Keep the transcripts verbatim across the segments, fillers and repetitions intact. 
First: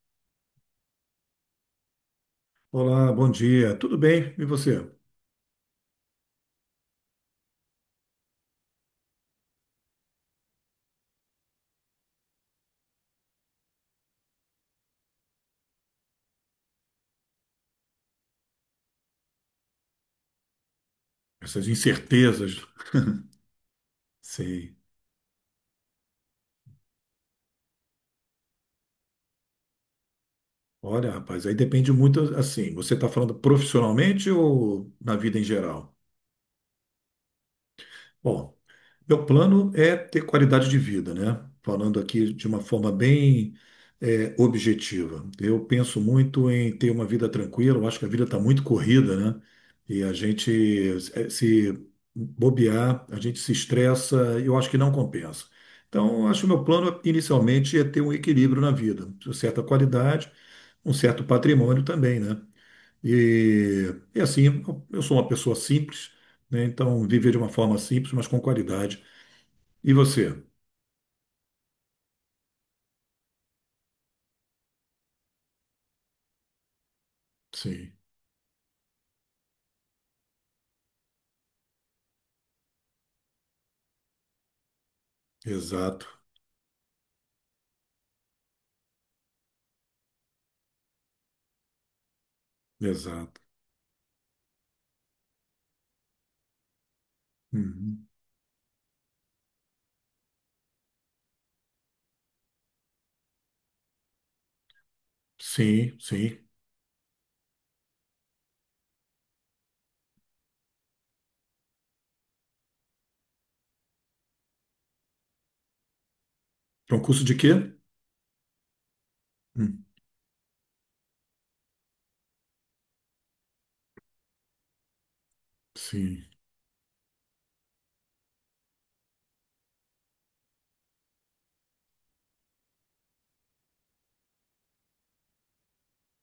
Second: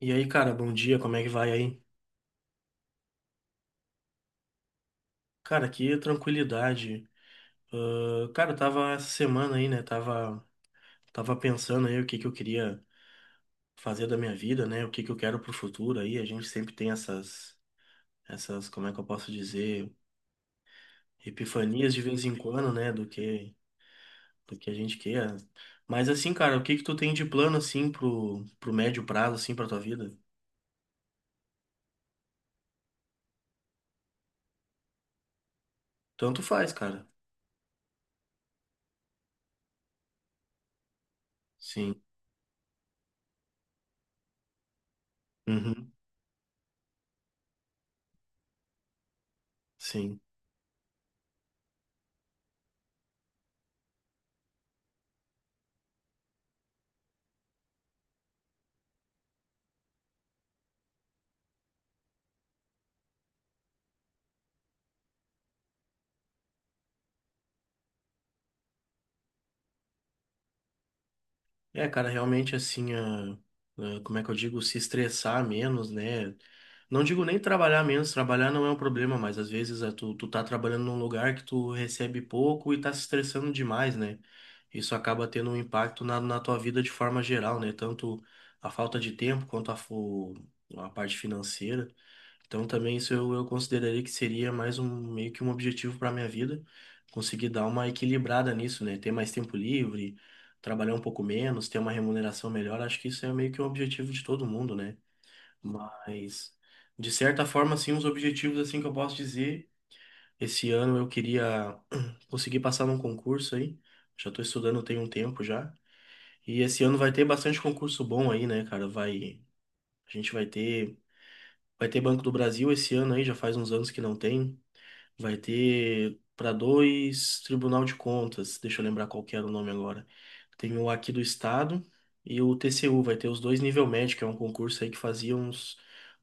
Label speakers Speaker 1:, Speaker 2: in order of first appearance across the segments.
Speaker 1: E aí, cara, bom dia, como é que vai aí?
Speaker 2: Olá, bom dia. Tudo bem? E você?
Speaker 1: Cara, que tranquilidade. Ah, cara, eu tava essa semana aí, né? Tava, tava pensando aí o que que eu queria fazer da minha vida, né? O que que eu quero pro futuro aí. A gente sempre tem essas, essas, como é que eu posso dizer,
Speaker 2: Essas
Speaker 1: epifanias de vez em
Speaker 2: incertezas,
Speaker 1: quando, né? Do que, do que a
Speaker 2: sei.
Speaker 1: gente quer. Mas assim, cara, o que que tu tem de plano assim pro, pro médio prazo, assim, pra tua vida?
Speaker 2: Olha, rapaz, aí depende muito assim. Você está falando profissionalmente ou na vida em geral?
Speaker 1: Tanto faz, cara.
Speaker 2: Bom, meu plano é ter qualidade de vida, né? Falando
Speaker 1: Sim.
Speaker 2: aqui de uma forma bem, é, objetiva. Eu
Speaker 1: Uhum.
Speaker 2: penso muito em ter uma vida tranquila, eu acho que a vida está muito corrida, né? E a
Speaker 1: Sim.
Speaker 2: gente eh, se bobear, a gente se estressa, eu acho que não compensa. Então, eu acho que meu plano inicialmente é ter um equilíbrio na vida, uma certa qualidade, um certo patrimônio também, né? E, e assim, eu sou uma pessoa simples, né? Então, viver de uma forma simples, mas com qualidade e você?
Speaker 1: É, cara, realmente assim, a, a- como é que eu digo, se estressar menos, né? Não digo nem trabalhar
Speaker 2: Sim,
Speaker 1: menos, trabalhar não é um problema, mas às vezes a, tu, tu tá trabalhando num lugar que tu recebe pouco e tá se estressando demais, né? Isso acaba tendo um impacto
Speaker 2: exato,
Speaker 1: na, na tua vida de forma geral, né? Tanto a falta de tempo quanto a, fo- a parte financeira. Então também isso eu,
Speaker 2: exato.
Speaker 1: eu consideraria que seria mais um meio que um objetivo para minha vida, conseguir dar uma
Speaker 2: Uhum.
Speaker 1: equilibrada nisso, né? Ter mais tempo livre, trabalhar um pouco menos, ter uma remuneração melhor, acho que isso é meio que um objetivo de todo mundo, né?
Speaker 2: Sim, sim.
Speaker 1: Mas de certa forma, assim, os objetivos assim que eu posso dizer, esse ano eu queria conseguir passar num concurso aí. Já estou estudando tem um tempo já. E esse ano vai ter
Speaker 2: Concurso de
Speaker 1: bastante
Speaker 2: quê?
Speaker 1: concurso bom aí, né, cara? Vai,
Speaker 2: Hum.
Speaker 1: a gente vai ter, vai ter Banco do Brasil esse ano aí, já faz uns anos que não tem. Vai ter
Speaker 2: Sim,
Speaker 1: para dois Tribunal de Contas, deixa eu lembrar qual que era o nome agora. Tem o aqui do Estado e o T C U, vai ter os dois nível médio, que é um concurso aí que fazia uns,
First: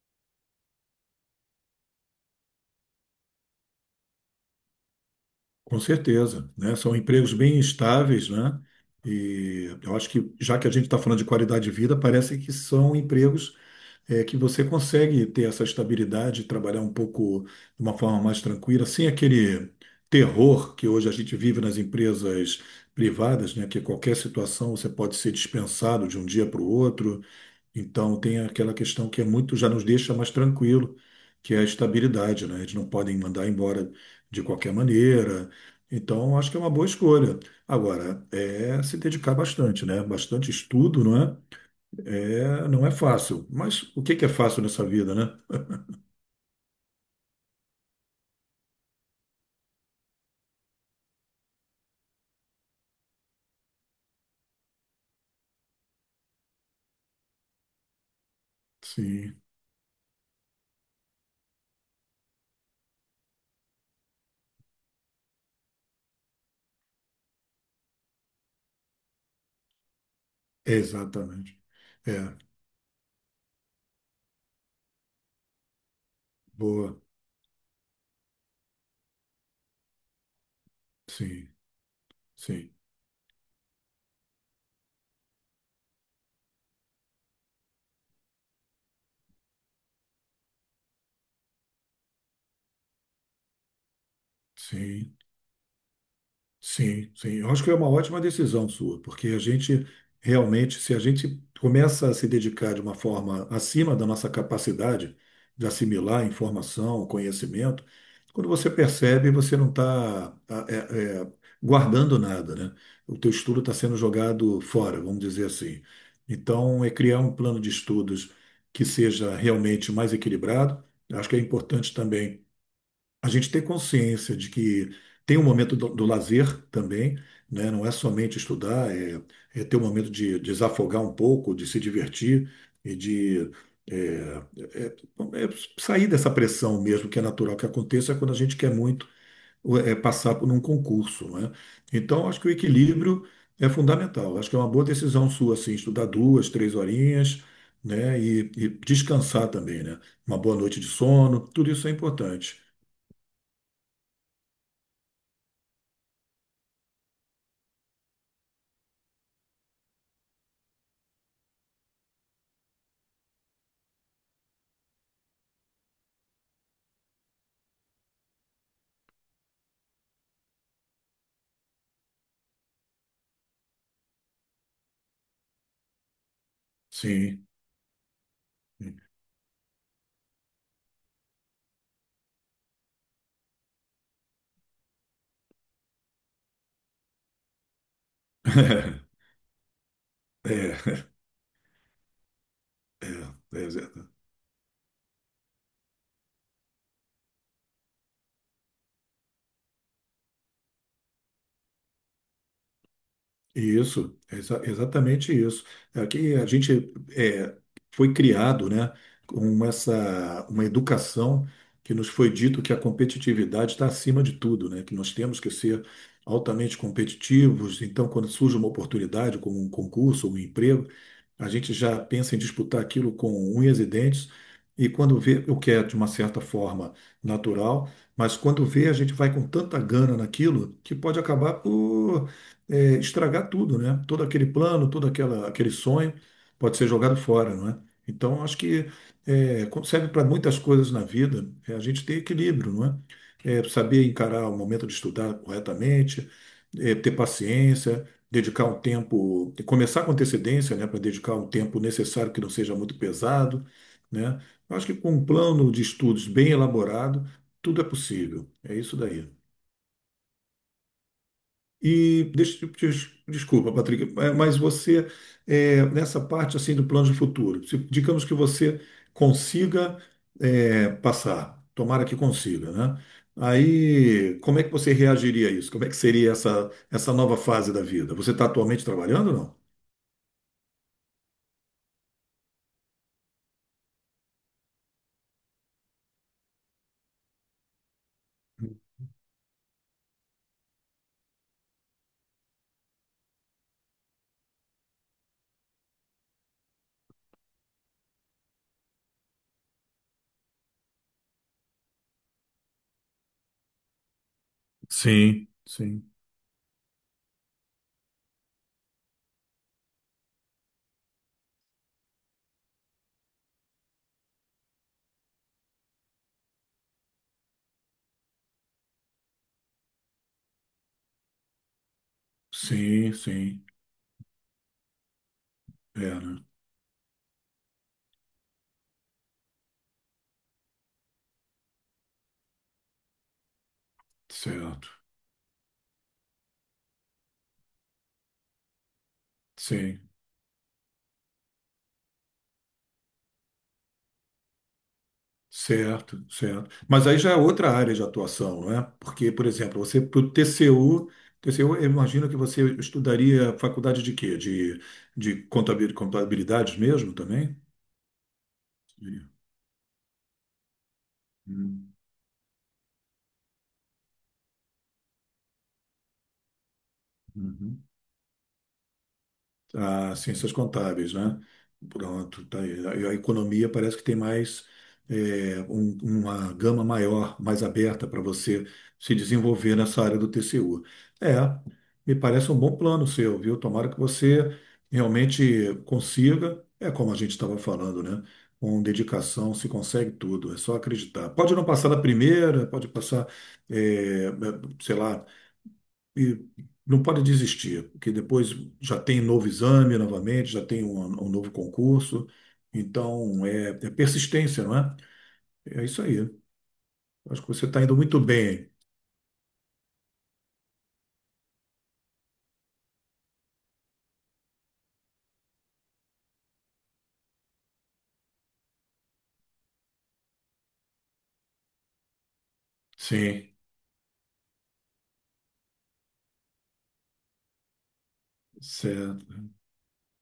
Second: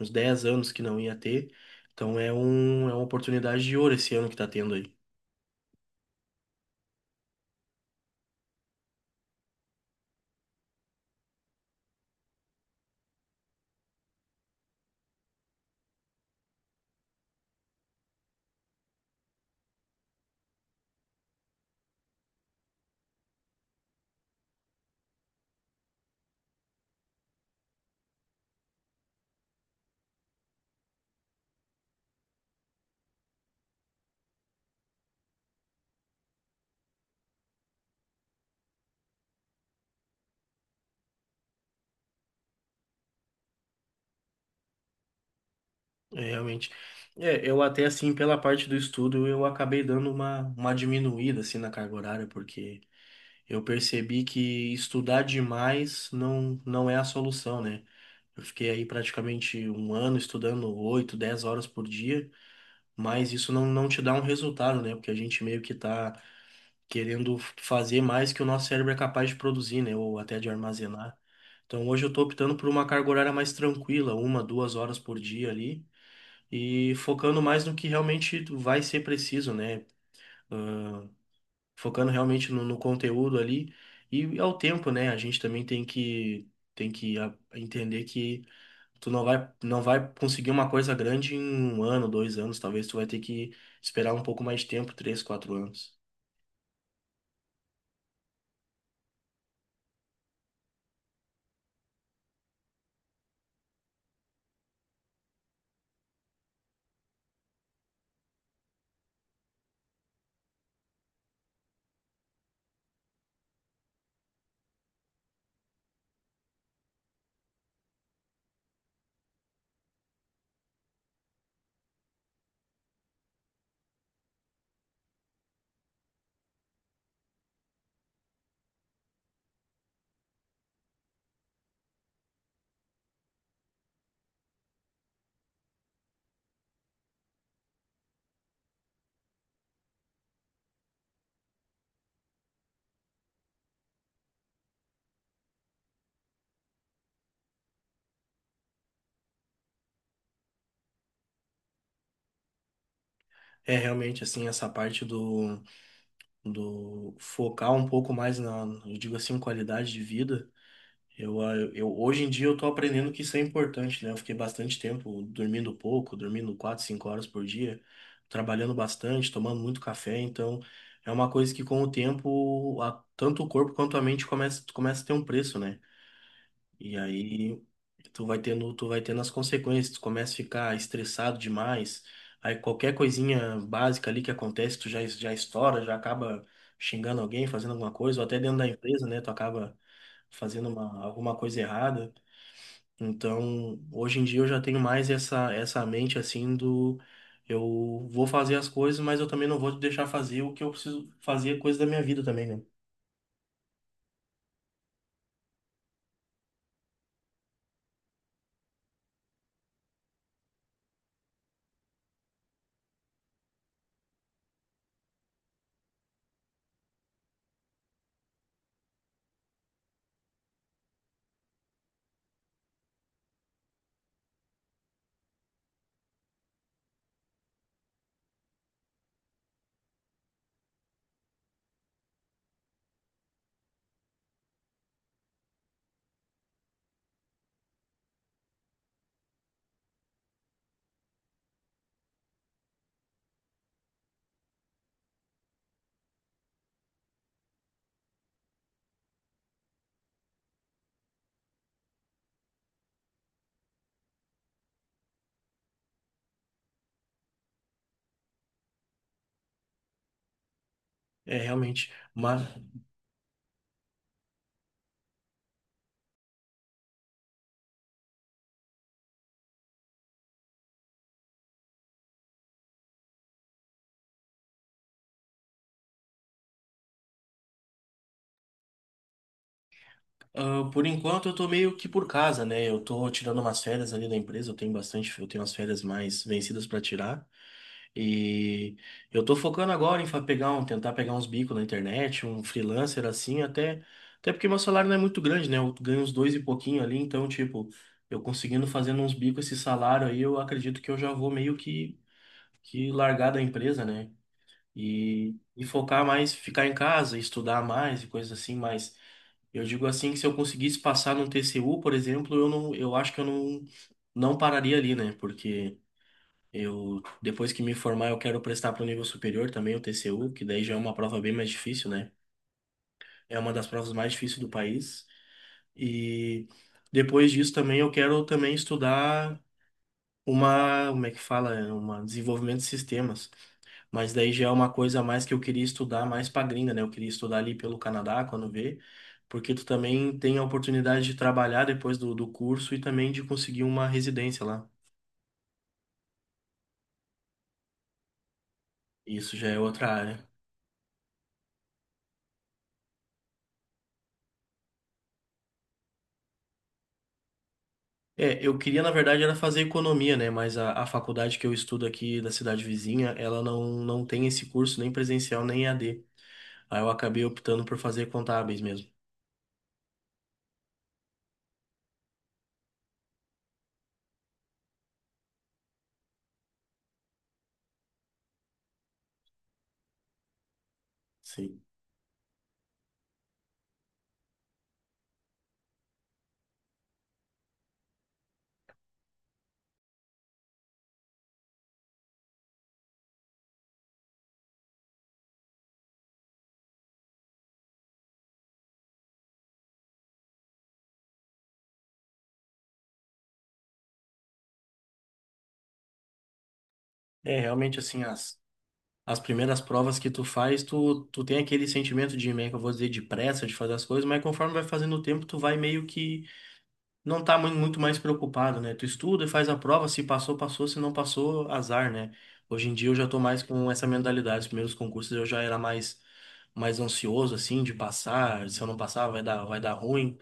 Speaker 1: uns dez anos que não ia ter. Então é, um, é uma oportunidade de ouro esse ano que tá tendo aí.
Speaker 2: com certeza, né? São empregos bem estáveis, né? E eu acho que, já que a gente está falando de qualidade de vida, parece que são empregos é, que você consegue ter essa estabilidade, trabalhar um pouco de uma forma mais tranquila, sem aquele terror que hoje a gente vive nas empresas privadas, né? Que qualquer situação você pode ser dispensado de um dia para o outro. Então tem aquela questão que é muito, já nos deixa mais tranquilo, que é a estabilidade, né? Eles não podem mandar embora de qualquer maneira. Então, acho que é uma boa escolha. Agora, é se dedicar bastante, né? Bastante estudo, não é? É, não é fácil. Mas o que que é fácil nessa vida, né?
Speaker 1: É, realmente. É, eu até assim, pela parte do estudo, eu acabei dando uma, uma diminuída assim na carga horária, porque eu percebi que estudar demais não, não é a solução, né? Eu fiquei aí
Speaker 2: Sim,
Speaker 1: praticamente um ano estudando oito dez horas por dia, mas isso não, não te dá um resultado, né? Porque a gente meio que tá querendo fazer mais que o nosso cérebro é capaz de produzir, né? Ou até de armazenar.
Speaker 2: exatamente.
Speaker 1: Então hoje eu tô
Speaker 2: É,
Speaker 1: optando por uma carga horária mais tranquila, uma, duas horas por dia ali, e
Speaker 2: boa.
Speaker 1: focando mais no que realmente vai ser preciso, né?
Speaker 2: Sim,
Speaker 1: Focando realmente no,
Speaker 2: sim,
Speaker 1: no conteúdo ali e ao tempo, né? A gente também tem que, tem que ah, entender que tu não vai, não vai conseguir uma coisa grande em um ano, dois anos, talvez tu vai ter que esperar um pouco mais de tempo,
Speaker 2: sim.
Speaker 1: três, quatro anos.
Speaker 2: Sim, sim. Eu acho que é uma ótima decisão sua, porque a gente realmente, se a gente começa a se dedicar de uma forma acima da nossa capacidade de assimilar informação, conhecimento, quando você percebe, você não está guardando nada, né? O teu estudo está sendo jogado fora, vamos dizer assim. Então, é criar um plano de estudos que seja realmente mais equilibrado. Acho que é importante também a gente ter consciência de que tem um momento do, do lazer também, né? Não é somente estudar, é, é ter um momento de desafogar um pouco, de se divertir e de é, é- é é sair dessa pressão mesmo, que é natural que aconteça quando a gente quer muito é, passar por um concurso, né? Então, acho que o equilíbrio é fundamental. Acho que é uma boa decisão sua, assim, estudar duas, três horinhas, né? E, e descansar também, né? Uma boa noite de sono, tudo isso é importante.
Speaker 1: É realmente assim, essa parte do, do focar um pouco mais na, eu digo assim, qualidade de vida. Eu, ah, eu, hoje em dia eu tô aprendendo que isso é importante, né? Eu fiquei bastante tempo dormindo pouco, dormindo quatro, cinco horas por dia, trabalhando bastante, tomando muito café, então é uma coisa que com o tempo, a- tanto o corpo quanto a mente começa, começa a ter um preço, né? E
Speaker 2: Sim.
Speaker 1: aí tu vai tendo, tu vai tendo as consequências, tu começa a ficar estressado demais, aí qualquer coisinha básica ali que acontece, tu já, já estoura, já acaba xingando alguém, fazendo alguma coisa, ou até dentro da empresa, né, tu acaba
Speaker 2: É,
Speaker 1: fazendo uma,
Speaker 2: é,
Speaker 1: alguma coisa errada.
Speaker 2: é,
Speaker 1: Então,
Speaker 2: é.
Speaker 1: hoje em dia eu já tenho mais essa, essa mente assim do eu vou fazer as coisas, mas eu também não vou te deixar fazer o que eu preciso fazer, coisa da minha vida também, né?
Speaker 2: Isso, exa- exatamente isso. Aqui a gente é, foi criado, né, com essa uma educação que nos foi dito que a competitividade está acima de tudo, né, que nós temos que ser altamente competitivos. Então, quando surge uma oportunidade, como um concurso, um emprego, a gente já pensa em disputar aquilo com unhas e dentes. E quando vê, o que é de uma certa forma natural, mas quando vê, a gente vai com tanta gana naquilo que pode acabar por é, estragar tudo, né? Todo aquele plano, todo aquela, aquele sonho pode ser jogado fora, não é? Então, acho que é, co- serve para muitas coisas na vida, é a gente ter equilíbrio, não é? É, saber encarar o momento de estudar corretamente, é, ter paciência, dedicar um tempo, começar com antecedência, né, para dedicar um tempo necessário que não seja muito pesado, né? Eu acho que com um plano de estudos bem elaborado, tudo é possível. É isso daí.
Speaker 1: É, realmente.
Speaker 2: E
Speaker 1: Mas,
Speaker 2: deixa, eu te- te- desculpa, Patrick, eh, mas você, eh, nessa parte assim do plano de futuro, se- digamos que você consiga eh, passar, tomara que consiga, né? Aí, como é que você reagiria a isso? Como é que seria essa, essa nova fase da vida? Você está atualmente trabalhando ou não?
Speaker 1: Ah, por enquanto eu tô meio que por casa, né? Eu tô tirando umas férias ali da empresa, eu tenho bastante, eu tenho umas férias mais vencidas pra tirar. E eu tô focando agora em fa- pegar um, tentar pegar uns bicos na internet, um freelancer assim, até, até porque meu salário não é muito grande, né? Eu ganho uns dois e pouquinho ali, então, tipo, eu conseguindo fazendo uns bicos esse salário aí, eu acredito que eu já vou meio que, que largar da empresa, né? E,
Speaker 2: Sim,
Speaker 1: e focar
Speaker 2: sim.
Speaker 1: mais, ficar em casa, estudar mais e coisas assim, mas eu digo assim que se eu conseguisse passar num T C U, por exemplo, eu não, eu acho que eu não, não pararia ali, né? Porque eu, depois que me formar, eu quero prestar para o nível superior também, o T C U, que daí já é uma prova bem mais difícil, né?
Speaker 2: Sim,
Speaker 1: É uma
Speaker 2: sim,
Speaker 1: das provas mais difíceis do país.
Speaker 2: é, né?
Speaker 1: E depois disso também eu quero também estudar uma, como é que fala? É, uma desenvolvimento de sistemas. Mas daí já é uma
Speaker 2: Certo,
Speaker 1: coisa a mais que eu queria estudar mais pra gringa, né? Eu queria estudar ali pelo Canadá, quando vê, porque tu
Speaker 2: sim.
Speaker 1: também tem a oportunidade de trabalhar depois do, do curso e também de conseguir uma residência lá.
Speaker 2: Certo, certo. Mas aí já é outra área de atuação, não é? Porque,
Speaker 1: Isso
Speaker 2: por
Speaker 1: já é
Speaker 2: exemplo,
Speaker 1: outra
Speaker 2: você para
Speaker 1: área.
Speaker 2: o T C U, T C U, eu imagino que você estudaria faculdade de quê? De, de contabil- contabilidade mesmo também?
Speaker 1: É, eu queria, na verdade,
Speaker 2: Diria.
Speaker 1: era fazer economia, né? Mas a, a faculdade que eu estudo
Speaker 2: Hum,
Speaker 1: aqui da cidade vizinha, ela não, não tem esse curso nem presencial nem E A D. Aí eu acabei optando por
Speaker 2: uhum.
Speaker 1: fazer contábeis mesmo.
Speaker 2: A ciências contábeis, né? Pronto, tá aí. A a economia parece que tem mais é, um- uma gama maior, mais aberta para você se desenvolver nessa área do T C U. É,
Speaker 1: Sim.
Speaker 2: me parece um bom plano seu, viu? Tomara que você realmente consiga, é como a gente estava falando, né? Com dedicação se consegue tudo, é só acreditar. Pode não passar na primeira, pode passar, é, é, sei lá, e não pode desistir, porque depois já tem novo exame novamente, já tem um, um novo concurso. Então, é, é persistência, não é? É isso aí.
Speaker 1: É,
Speaker 2: Acho que você
Speaker 1: realmente
Speaker 2: está indo
Speaker 1: assim,
Speaker 2: muito
Speaker 1: as
Speaker 2: bem.
Speaker 1: as primeiras provas que tu faz, tu, tu tem aquele sentimento de, meio que eu vou dizer, de pressa de fazer as coisas, mas conforme vai fazendo o tempo, tu vai meio que não tá mui- muito mais preocupado, né? Tu estuda e faz a prova, se passou, passou, se não passou, azar, né? Hoje em dia eu já tô mais
Speaker 2: Sim,
Speaker 1: com essa mentalidade. Os primeiros concursos eu já era mais, mais ansioso, assim, de passar. Se eu não passar, vai
Speaker 2: certo.
Speaker 1: dar, vai dar ruim.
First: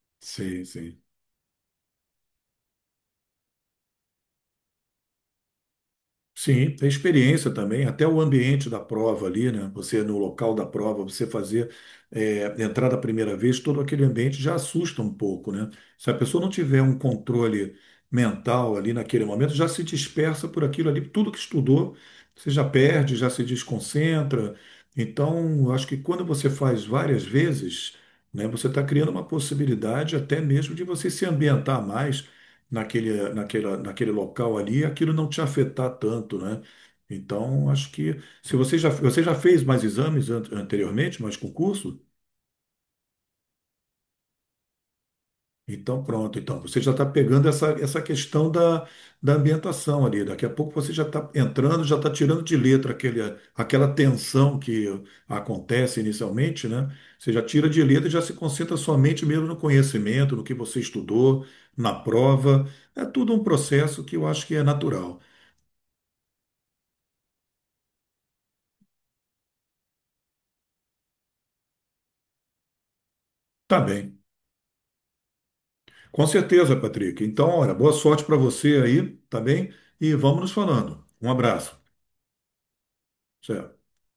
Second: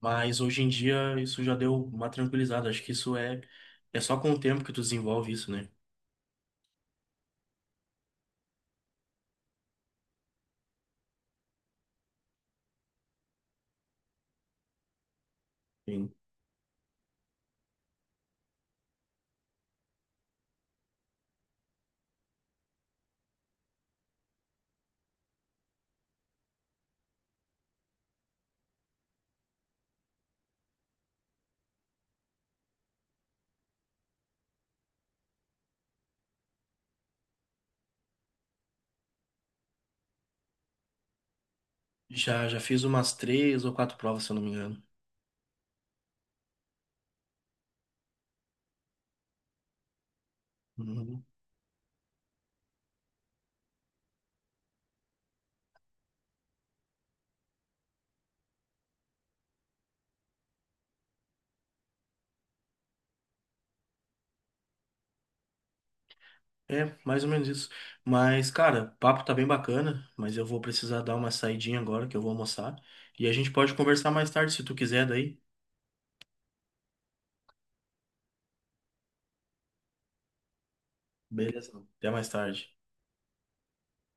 Speaker 1: Mas hoje
Speaker 2: Sim,
Speaker 1: em
Speaker 2: sim.
Speaker 1: dia isso já deu uma tranquilizada. Acho que isso é, é só com o tempo que tu desenvolve isso, né?
Speaker 2: Sim, tem experiência também, até o ambiente da prova ali, né? Você no local da prova, você fazer é, entrar da primeira vez, todo aquele ambiente já assusta um pouco, né? Se a pessoa não tiver um controle mental ali naquele momento, já se dispersa por aquilo ali, tudo que estudou, você já perde, já se desconcentra. Então, acho que quando você faz várias vezes, né, você está criando uma possibilidade até mesmo de você se ambientar mais naquele, naquela, naquele local ali, aquilo não te afetar tanto, né? Então, acho que se você já, você já fez mais exames an- anteriormente, mais concurso,
Speaker 1: Já, já fiz umas três ou quatro provas, se eu não me engano.
Speaker 2: então pronto, então você já está pegando essa, essa questão da, da ambientação ali. Daqui a pouco você já
Speaker 1: Uhum.
Speaker 2: está entrando, já está tirando de letra aquele, aquela tensão que acontece inicialmente, né? Você já tira de letra e já se concentra somente mesmo no conhecimento, no que você estudou, na prova. É tudo um processo que eu acho que é natural.
Speaker 1: É, mais ou menos isso. Mas, cara, o papo tá bem bacana, mas eu vou precisar dar uma saidinha agora, que eu vou almoçar. E a gente pode
Speaker 2: Tá
Speaker 1: conversar
Speaker 2: bem.
Speaker 1: mais tarde, se tu quiser daí.
Speaker 2: Com certeza, Patrick. Então, olha, boa sorte para você aí, tá bem? E vamos nos falando. Um abraço.
Speaker 1: Beleza. Até mais tarde.
Speaker 2: Certo.